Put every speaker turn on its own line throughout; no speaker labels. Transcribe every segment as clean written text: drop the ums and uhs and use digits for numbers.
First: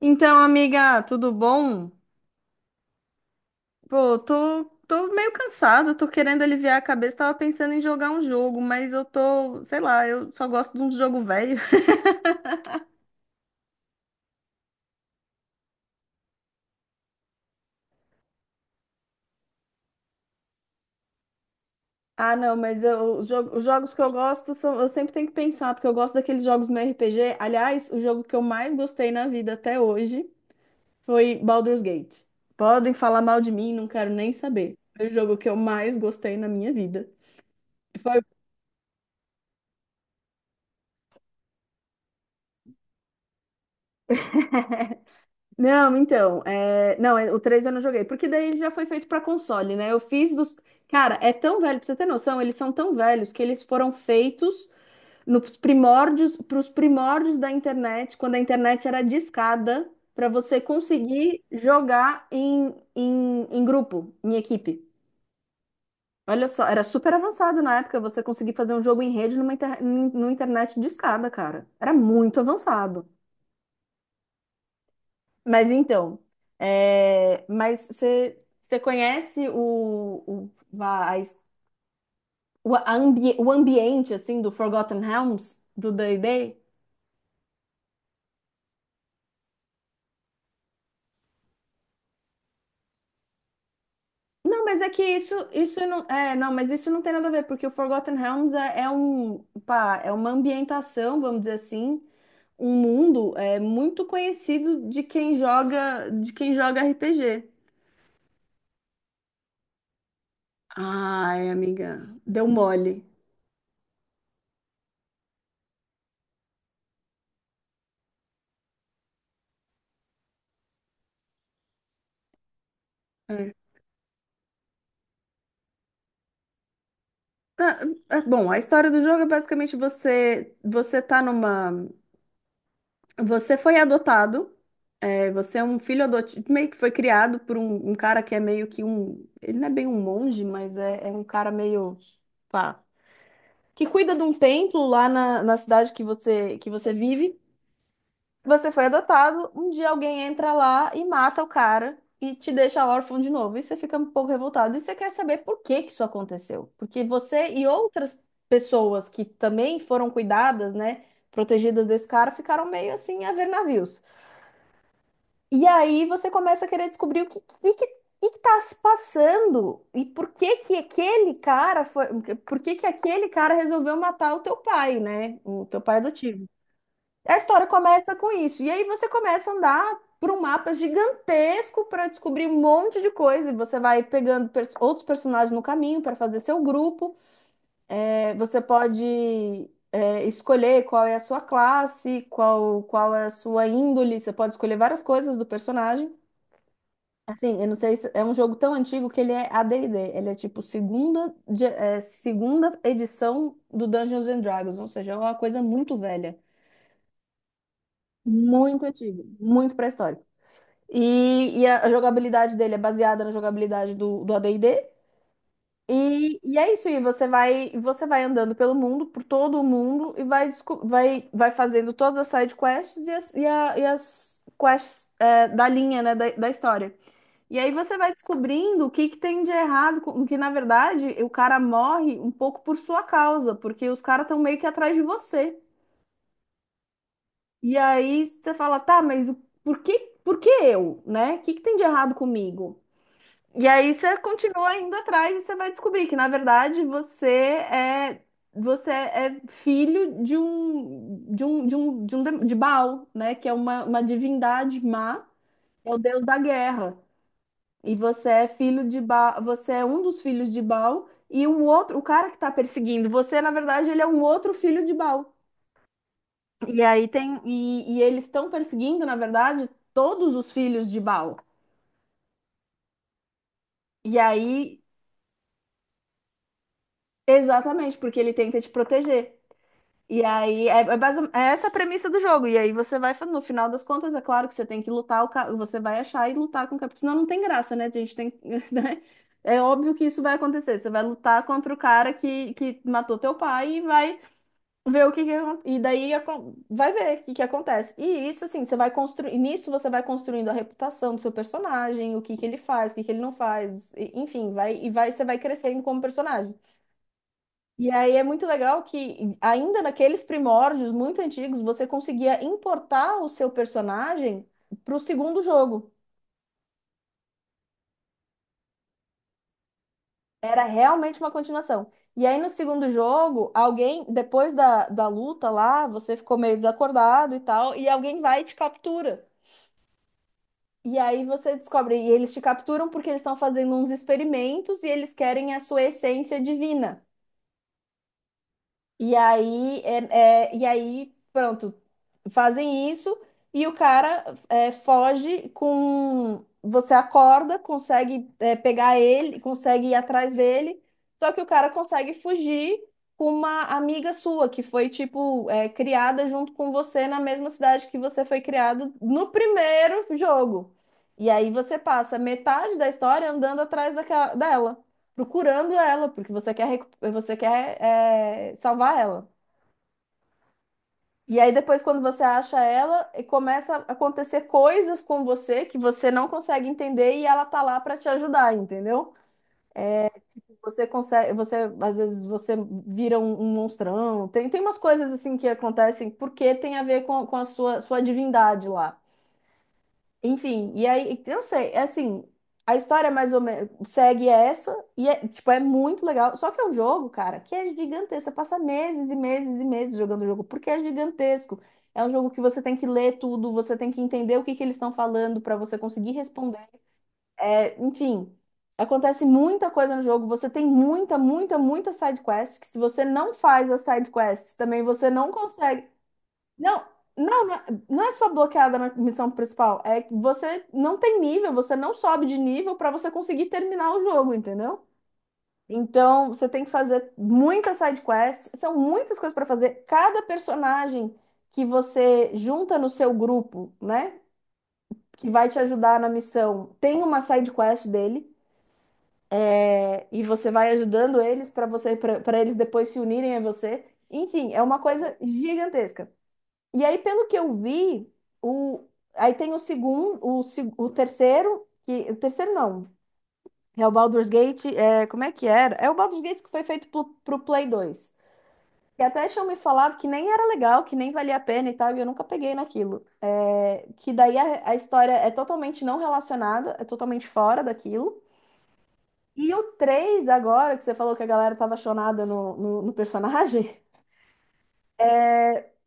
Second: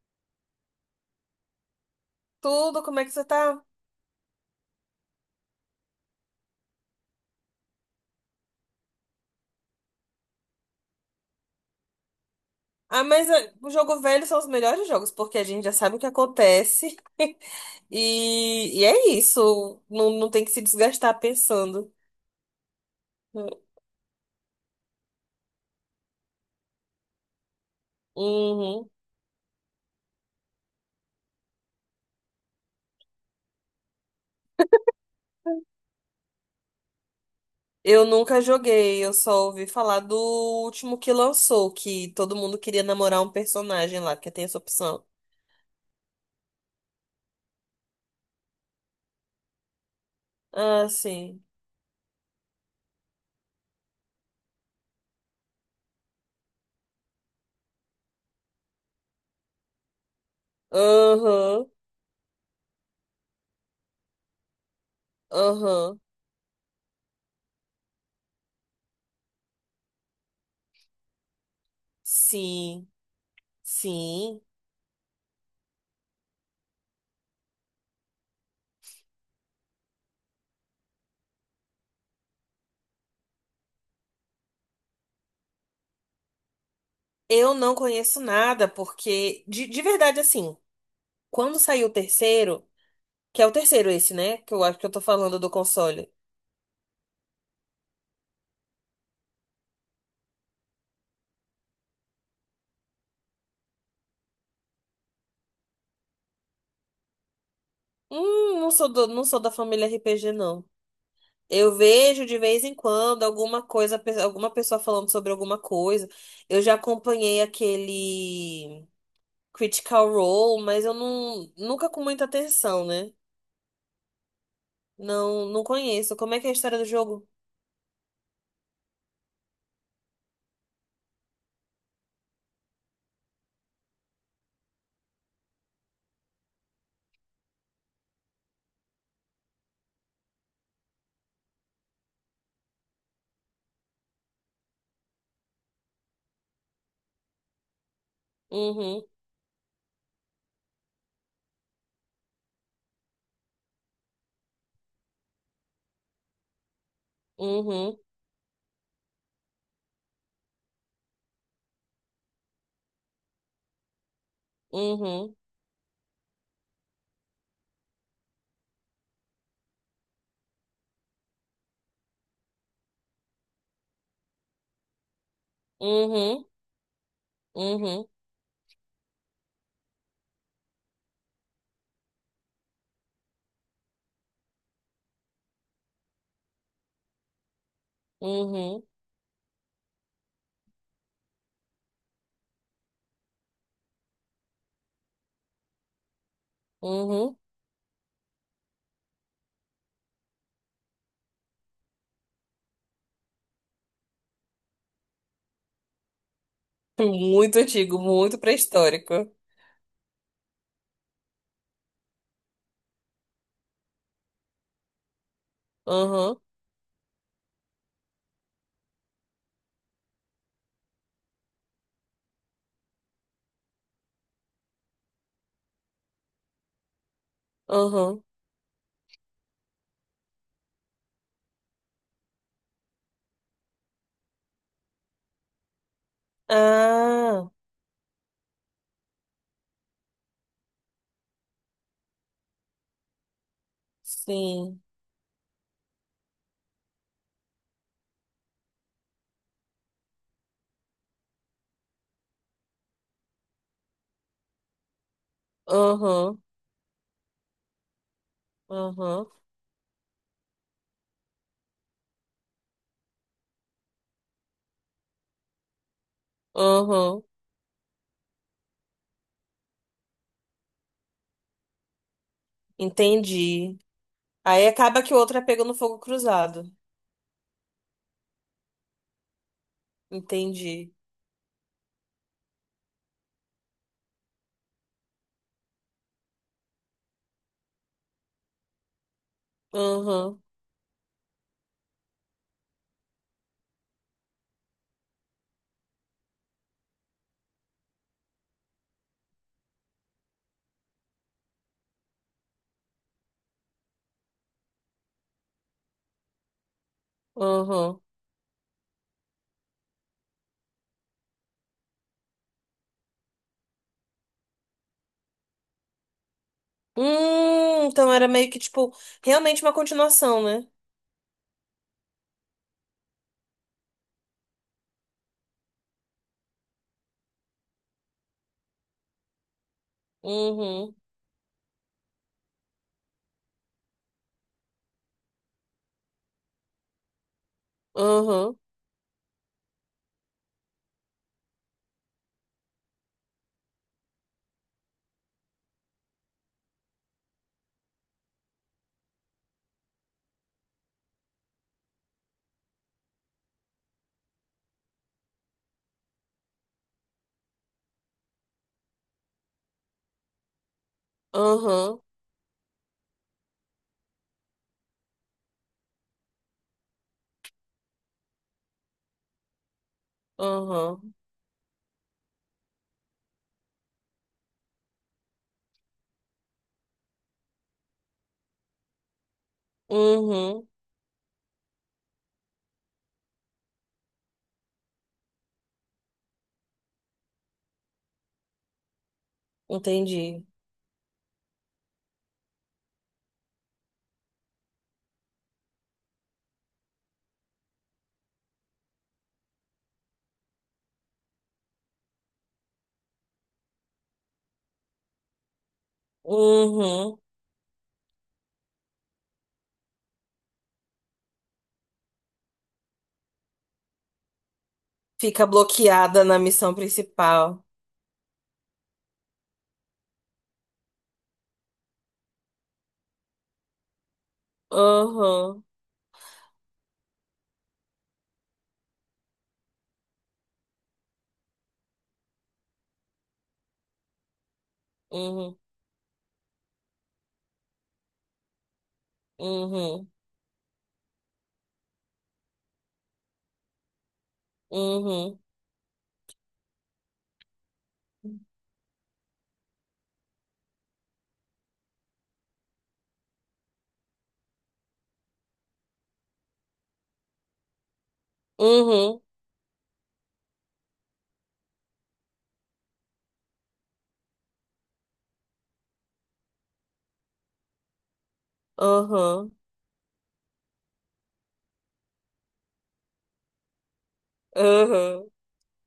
Então, amiga, tudo bom?
Tudo, como é que você tá?
Pô, tô meio cansada, tô querendo aliviar a cabeça. Tava pensando em jogar um jogo, mas eu tô, sei lá, eu só gosto de um jogo velho.
Ah, mas o jogo velho são os melhores jogos, porque a gente já sabe o que acontece. E é isso. Não, não tem que se desgastar pensando.
Ah, não, mas eu, os jogos que eu gosto são, eu sempre tenho que pensar, porque eu gosto daqueles jogos meio RPG. Aliás, o jogo que eu mais
Uhum.
gostei na vida até hoje foi Baldur's Gate. Podem falar mal de mim, não quero nem saber. Foi o jogo que eu mais gostei na minha vida.
Eu
Foi.
nunca joguei, eu só ouvi falar do último que lançou, que todo mundo queria namorar um personagem lá, que tem essa opção.
Não, então, é... não, é- o 3 eu não joguei, porque daí ele já foi feito pra console, né? Eu fiz dos.
Ah,
Cara, é
sim.
tão velho, pra você ter noção, eles são tão velhos que eles foram feitos nos primórdios, pros primórdios da internet, quando a internet era discada, pra você conseguir
Aham,
jogar em grupo, em equipe.
aham.
Olha só, era super avançado na época você conseguir fazer um jogo em rede numa internet discada, cara. Era muito
Sim,
avançado.
sim.
Mas então, é, mas você conhece o ambiente assim do Forgotten Realms do D&D?
Eu não conheço nada, porque, de verdade, assim, quando saiu o terceiro. Que é o terceiro esse, né? Que eu
Não,
acho
mas
que
é
eu tô
que isso
falando do
isso não
console.
é não, mas isso não tem nada a ver, porque o Forgotten Realms é, é um pá, é uma ambientação, vamos dizer assim, um mundo é muito conhecido de quem joga RPG.
Não sou da família RPG, não.
Ai,
Eu
amiga,
vejo de
deu
vez em
mole.
quando alguma coisa, alguma pessoa falando sobre alguma coisa. Eu já acompanhei aquele Critical Role, mas eu não, nunca com muita atenção, né? Não, não conheço. Como é que é a história do jogo?
Ah, ah, bom, a história do jogo é basicamente você tá numa, você foi adotado, é, você é um filho adotivo, meio que foi criado por um cara que é meio que um, ele não é bem um monge, mas é, é um cara meio pá, que cuida de um templo lá na cidade que você vive. Você foi
Uhum,
adotado, um dia alguém entra lá e mata o cara e te deixa órfão de novo. E você fica um pouco revoltado. E você quer saber por que que isso aconteceu. Porque você e
uhum,
outras pessoas que também foram cuidadas, né, protegidas desse cara, ficaram meio assim a ver navios.
uhum,
E aí você começa a querer descobrir o que, que tá se passando e por que que aquele cara resolveu matar o teu pai, né? O teu pai adotivo.
uhum,
A história
uhum,
começa com isso. E aí você começa a andar por um mapa gigantesco para descobrir um monte de coisa. E você vai pegando outros personagens no caminho para fazer seu grupo. É, você
uhum,
pode é, escolher qual é a sua classe, qual é a sua índole. Você pode escolher várias coisas do personagem.
uhum.
Assim, eu não sei se é um jogo tão antigo que ele é AD&D. Ele é tipo segunda edição do Dungeons and Dragons. Ou seja, é uma coisa muito velha.
Muito antigo, muito
Muito antigo,
pré-histórico.
muito pré-histórico. E a jogabilidade dele é baseada na jogabilidade do AD&D. E, D. E
Aham,
e é isso, e você vai andando pelo mundo, por todo o mundo, e vai fazendo todas as side quests e e as quests é, da linha, né, da história. E aí você vai
aham.
descobrindo o que, que tem de errado, que na verdade o cara morre um pouco por sua causa, porque os caras estão meio que atrás de você.
Ah,
E aí você fala, tá, por por que eu, né? O que, que tem de errado comigo? E aí você continua
sim.
indo atrás e você vai descobrir que, na verdade, você é filho de um de um de um de, um dem- de Baal, né? Que é uma divindade má, é o deus da
Uhum,
guerra. E você é filho de
uhum,
Baal, você é um dos filhos de Baal e o outro, o cara que está perseguindo você, na verdade, ele é um outro filho de Baal. E aí
uhum.
tem, e eles estão perseguindo, na verdade, todos os filhos de Baal.
Entendi.
E
Aí
aí,
acaba que o outro é pego no fogo cruzado.
exatamente, porque ele tenta te proteger. E aí, é,
Entendi.
é essa a premissa do jogo. E aí no final das contas, é claro que você tem que lutar, você vai achar e lutar com o capitão. Senão não tem graça, né? A gente tem, né? É óbvio que isso vai
Uhum,
acontecer. Você vai lutar contra o cara que matou teu pai e vai ver o que, vai ver o que, que acontece. E isso assim, nisso você vai construindo a reputação do seu personagem, o que que ele faz, o que que ele não faz, enfim, vai e vai você vai crescendo como personagem. E
uhum.
aí é muito legal que, ainda naqueles primórdios muito antigos, você conseguia importar o seu personagem para o segundo jogo.
Então era meio que, tipo, realmente uma continuação,
Era
né?
realmente uma continuação. E aí no segundo jogo, alguém, depois da luta lá, você ficou meio desacordado e tal, e alguém vai e te captura.
Uhum,
E aí você descobre, e eles te capturam porque eles estão fazendo uns experimentos e eles querem a sua essência divina.
uhum,
E aí, é, é, e aí, pronto, fazem isso e o cara é, foge com. Você acorda, consegue é, pegar ele, consegue ir atrás dele, só que o cara consegue fugir com uma amiga sua, que foi, tipo, é, criada junto com você na mesma cidade que você foi criado no primeiro jogo. E aí você
uhum,
passa metade da história andando atrás daquela, dela, procurando ela, porque você quer, você quer é, salvar ela.
uhum,
E aí depois, quando você acha ela, e começa a acontecer coisas com você que você não consegue entender, e ela tá lá pra te ajudar, entendeu?
uhum.
Você consegue, você às vezes você vira um, um monstrão. Tem umas coisas assim que acontecem porque tem a ver com a sua, sua divindade lá.
Entendi.
Enfim, e aí, eu não sei, é assim, a história mais ou menos segue essa, e é, tipo, é muito legal. Só que é um jogo, cara, que é gigantesco. Você passa meses e meses e meses jogando o jogo, porque é gigantesco. É um jogo que você tem que ler tudo, você tem que entender o que que eles estão falando para você conseguir responder.
Uhum.
É, enfim, acontece muita coisa no jogo. Você tem muita side quest, que se você não faz as side quests, também você não
Fica
consegue.
bloqueada na missão
Não, não,
principal.
não é só bloqueada na missão principal, é que você não tem nível, você não sobe de nível para você conseguir terminar o jogo, entendeu?
Uhum,
Então, você tem que fazer muitas side quests, são muitas coisas para fazer. Cada personagem que você junta no seu grupo, né, que vai te
uhum,
ajudar na missão, tem uma side quest dele é,
uhum,
e você vai ajudando eles para eles depois se unirem a você. Enfim, é uma coisa
uhum,
gigantesca. E aí, pelo que eu vi, o... aí tem o segundo, o, se- o terceiro, que... o terceiro não, é o Baldur's Gate, é... como é que era? É o Baldur's Gate que foi feito pro Play 2. E
uhum,
até tinham me falado que nem era legal, que nem valia a pena e tal, e eu nunca peguei naquilo. É. Que daí a história é totalmente não relacionada, é totalmente fora daquilo. E
uhum.
o 3 agora, que você falou que a galera tava chonada no personagem,
Aham.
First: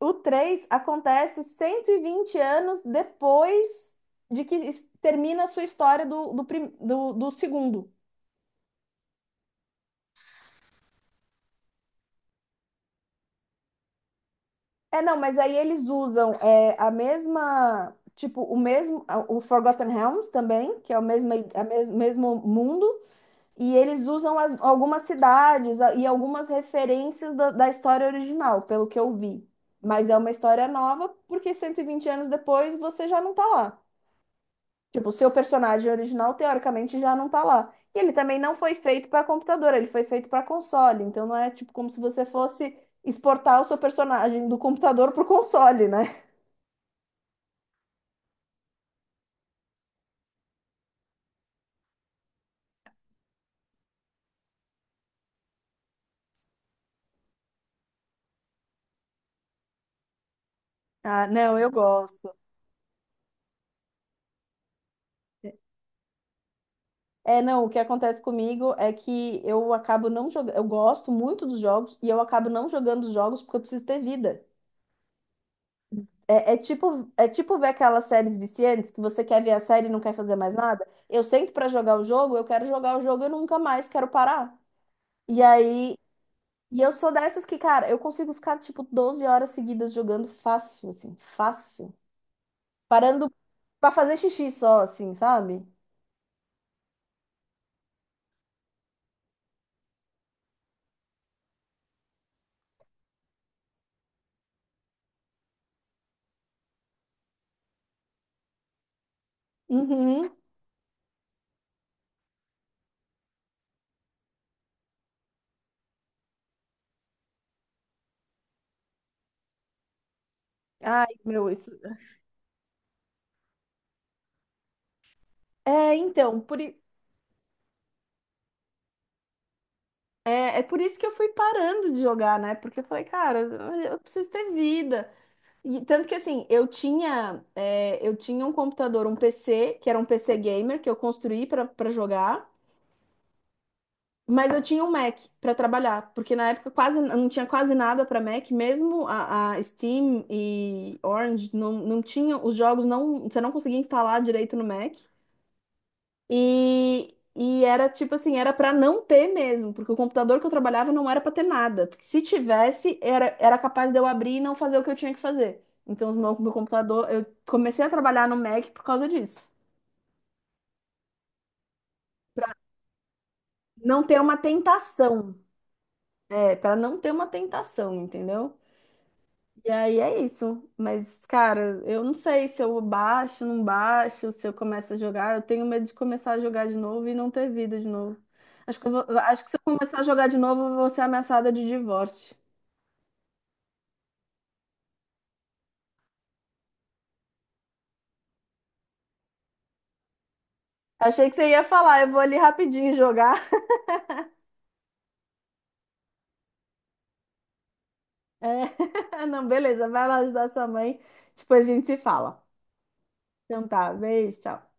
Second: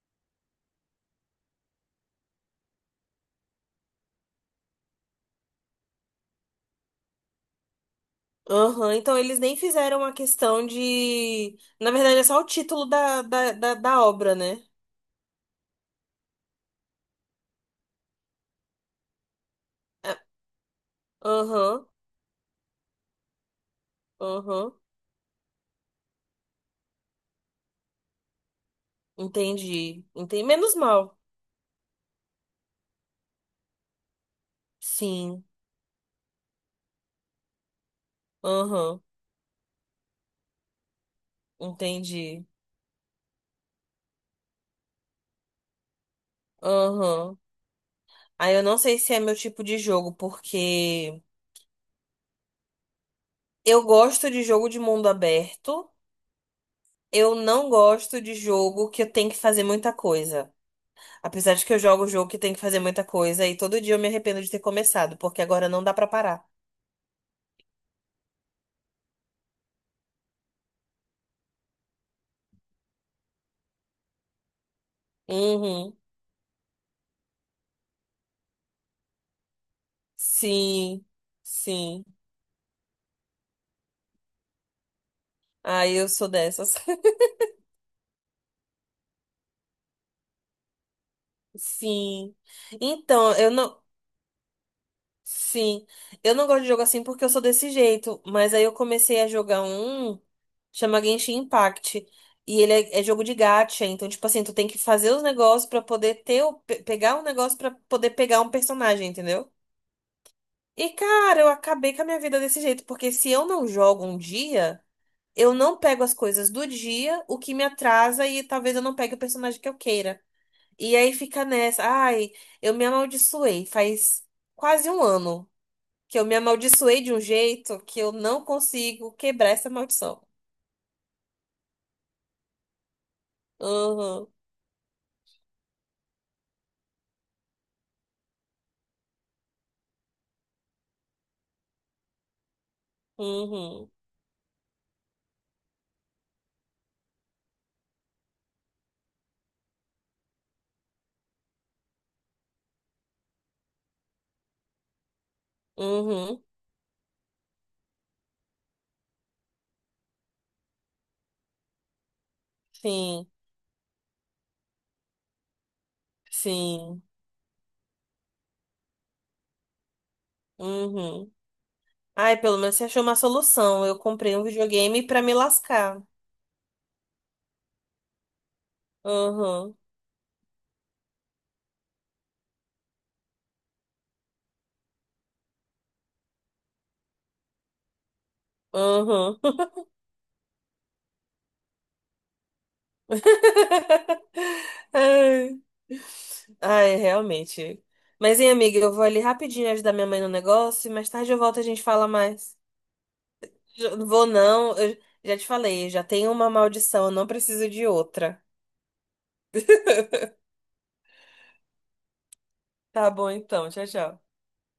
o 3 acontece 120 anos depois de termina a sua história do segundo.
Aham. Então eles nem fizeram a questão de. Na verdade, é só o título da obra, né?
É, não, mas aí eles usam é, a mesma, tipo, o Forgotten
É.
Realms também, que é o mesmo,
Aham.
mesmo mundo, e eles usam
Aham.
algumas cidades e algumas referências da história original, pelo que eu vi.
Entendi.
Mas é uma
Entendi.
história
Menos
nova,
mal.
porque 120 anos depois você já não tá lá. Tipo, o seu
Sim.
personagem original, teoricamente, já não tá lá. E ele também não foi
Aham.
feito para computador, ele foi feito para console. Então não é tipo como se você
Entendi.
fosse exportar o seu personagem do computador pro console, né?
Aham. Aí eu não sei se é meu tipo de jogo, porque eu gosto de jogo de mundo aberto. Eu não gosto de jogo que eu tenho que fazer muita coisa.
Ah,
Apesar
não,
de
eu
que eu jogo
gosto.
jogo que tem que fazer muita coisa e todo dia eu me arrependo de ter começado, porque agora não dá pra parar.
É, não, o que acontece comigo é que eu acabo não jogando. Eu gosto muito dos jogos e eu acabo não jogando os jogos porque eu preciso ter vida.
Uhum.
É, é tipo ver aquelas séries viciantes que você quer ver a série e não quer fazer mais nada.
Sim,
Eu sento pra jogar o
sim.
jogo, eu quero jogar o jogo e nunca mais quero parar. E
Ah,
aí.
eu sou dessas.
E eu sou dessas que, cara, eu consigo ficar, tipo, 12 horas seguidas jogando fácil, assim, fácil.
Sim.
Parando
Então, eu não.
pra fazer xixi só, assim, sabe?
Sim. Eu não gosto de jogo assim porque eu sou desse jeito. Mas aí eu comecei a jogar um, chama Genshin Impact. E ele é jogo de gacha. Então, tipo assim, tu tem que fazer os negócios pra poder Pegar um negócio pra poder pegar um personagem, entendeu?
Uhum.
E, cara, eu acabei com a minha vida desse jeito. Porque se eu não jogo um dia. Eu não pego as coisas do dia, o que me atrasa e talvez eu não pegue o personagem que eu queira. E
Ai,
aí fica
meu, isso.
nessa, ai, eu me amaldiçoei. Faz quase um ano
É,
que eu me
então,
amaldiçoei de um jeito que eu não consigo quebrar essa maldição.
é, é por isso que eu fui parando de jogar, né? Porque eu falei, cara, eu
Uhum,
preciso ter vida. E tanto que, assim, eu tinha, é, eu tinha um computador, um PC, que era um PC gamer, que eu construí pra jogar.
uhum,
Mas eu tinha um Mac para trabalhar, porque na época quase não tinha quase nada para Mac, mesmo a Steam e Orange não, não tinham os jogos não, você não conseguia instalar direito no Mac.
uhum,
E era tipo assim, era para não ter mesmo, porque o computador que eu trabalhava não era para ter nada, porque se tivesse,
sim,
era, era capaz de eu abrir e não fazer o que eu tinha que fazer. Então, meu
sim,
computador, eu comecei a trabalhar no Mac por causa disso.
uhum. Ai, pelo menos você achou uma solução. Eu
Não ter uma
comprei um videogame pra me
tentação,
lascar.
é, para não ter uma tentação, entendeu? E
Uhum,
aí é isso. Mas, cara, eu não sei se eu baixo, não baixo, se eu começo a jogar. Eu tenho medo de começar a jogar de novo e não ter vida de novo.
uhum.
Acho que se eu começar a jogar de novo, eu vou ser ameaçada de divórcio.
Ai, ai, realmente. Mas, hein, amiga, eu vou ali rapidinho ajudar minha mãe no negócio e mais
Achei
tarde
que
eu
você
volto e a
ia
gente
falar, eu
fala
vou ali
mais.
rapidinho jogar.
Não vou não, eu já te falei, já tenho uma maldição, eu não preciso de outra.
É. Não, beleza, vai lá ajudar sua mãe. Depois a gente se fala.
Tá bom
Então
então, tchau,
tá,
tchau.
beijo, tchau.